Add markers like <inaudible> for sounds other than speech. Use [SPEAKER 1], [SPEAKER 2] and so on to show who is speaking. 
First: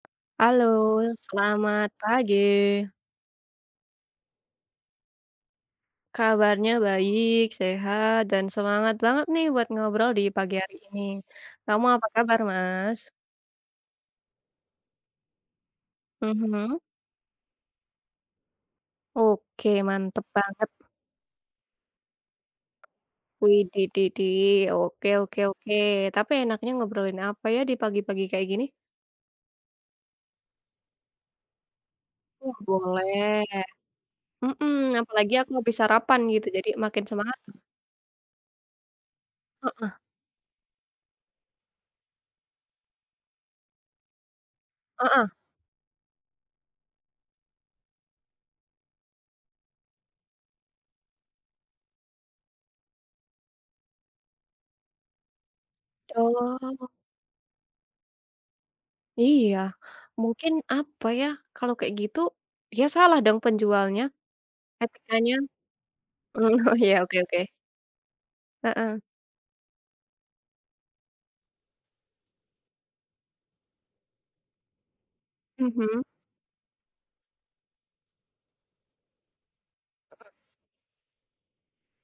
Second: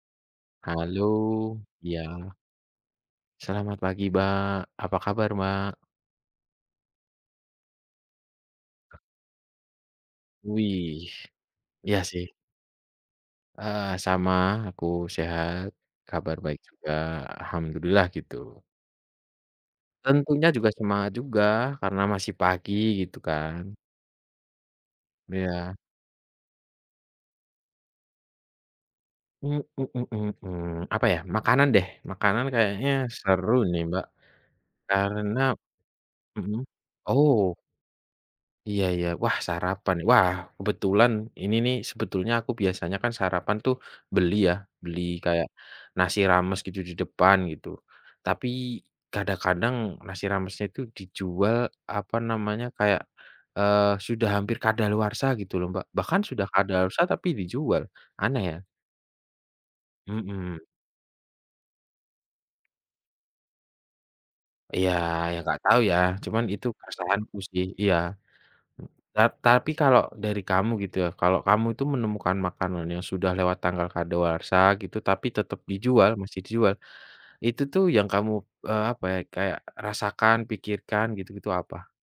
[SPEAKER 1] Halo,
[SPEAKER 2] Halo,
[SPEAKER 1] selamat
[SPEAKER 2] iya.
[SPEAKER 1] pagi.
[SPEAKER 2] Selamat pagi Mbak, apa kabar Mbak?
[SPEAKER 1] Kabarnya baik, sehat, dan semangat banget, nih, buat ngobrol di pagi hari ini.
[SPEAKER 2] Wih,
[SPEAKER 1] Kamu
[SPEAKER 2] iya,
[SPEAKER 1] apa
[SPEAKER 2] sih.
[SPEAKER 1] kabar Mas?
[SPEAKER 2] Eee, sama, aku sehat, kabar baik
[SPEAKER 1] Mhm.
[SPEAKER 2] juga, Alhamdulillah gitu.
[SPEAKER 1] Oke, mantap
[SPEAKER 2] Tentunya juga
[SPEAKER 1] banget.
[SPEAKER 2] semangat juga karena masih pagi gitu kan.
[SPEAKER 1] Widih, dih dih, oke oke oke,
[SPEAKER 2] Iya.
[SPEAKER 1] tapi enaknya ngobrolin apa, ya, di pagi-pagi kayak gini?
[SPEAKER 2] <humming> Apa, ya? Makanan, deh, makanan
[SPEAKER 1] Wah,
[SPEAKER 2] kayaknya
[SPEAKER 1] boleh,
[SPEAKER 2] seru, nih, Mbak,
[SPEAKER 1] mhm, apalagi
[SPEAKER 2] karena
[SPEAKER 1] aku habis sarapan gitu
[SPEAKER 2] mhm,
[SPEAKER 1] jadi makin semangat.
[SPEAKER 2] oh. Iya, ya, wah,
[SPEAKER 1] Heeh.
[SPEAKER 2] sarapan wah, kebetulan ini nih sebetulnya aku biasanya, kan, sarapan, tuh, beli, ya, beli
[SPEAKER 1] Heeh.
[SPEAKER 2] kayak nasi rames gitu di depan gitu. Tapi, kadang-kadang nasi ramesnya itu dijual apa namanya kayak, eee, sudah hampir kadaluarsa gitu loh Mbak, bahkan sudah
[SPEAKER 1] Oh.
[SPEAKER 2] kadaluarsa tapi dijual, aneh, ya.
[SPEAKER 1] Iya, mungkin
[SPEAKER 2] Mhm.
[SPEAKER 1] apa, ya, kalau kayak gitu, ya, salah dong penjualnya,
[SPEAKER 2] Iya,
[SPEAKER 1] etikanya.
[SPEAKER 2] ya, nggak tahu, ya, cuman
[SPEAKER 1] Mmm,
[SPEAKER 2] itu
[SPEAKER 1] oh, iya, oke
[SPEAKER 2] kesalahan ku,
[SPEAKER 1] oke.
[SPEAKER 2] sih, iya.
[SPEAKER 1] Heeh.
[SPEAKER 2] Ta tapi kalau dari kamu gitu, ya, kalau kamu itu menemukan makanan yang sudah lewat tanggal kadaluarsa gitu tapi tetap
[SPEAKER 1] Mhm.
[SPEAKER 2] dijual masih dijual, itu, tuh, yang kamu, eee, apa, ya, kayak rasakan, pikirkan, gitu-gitu apa?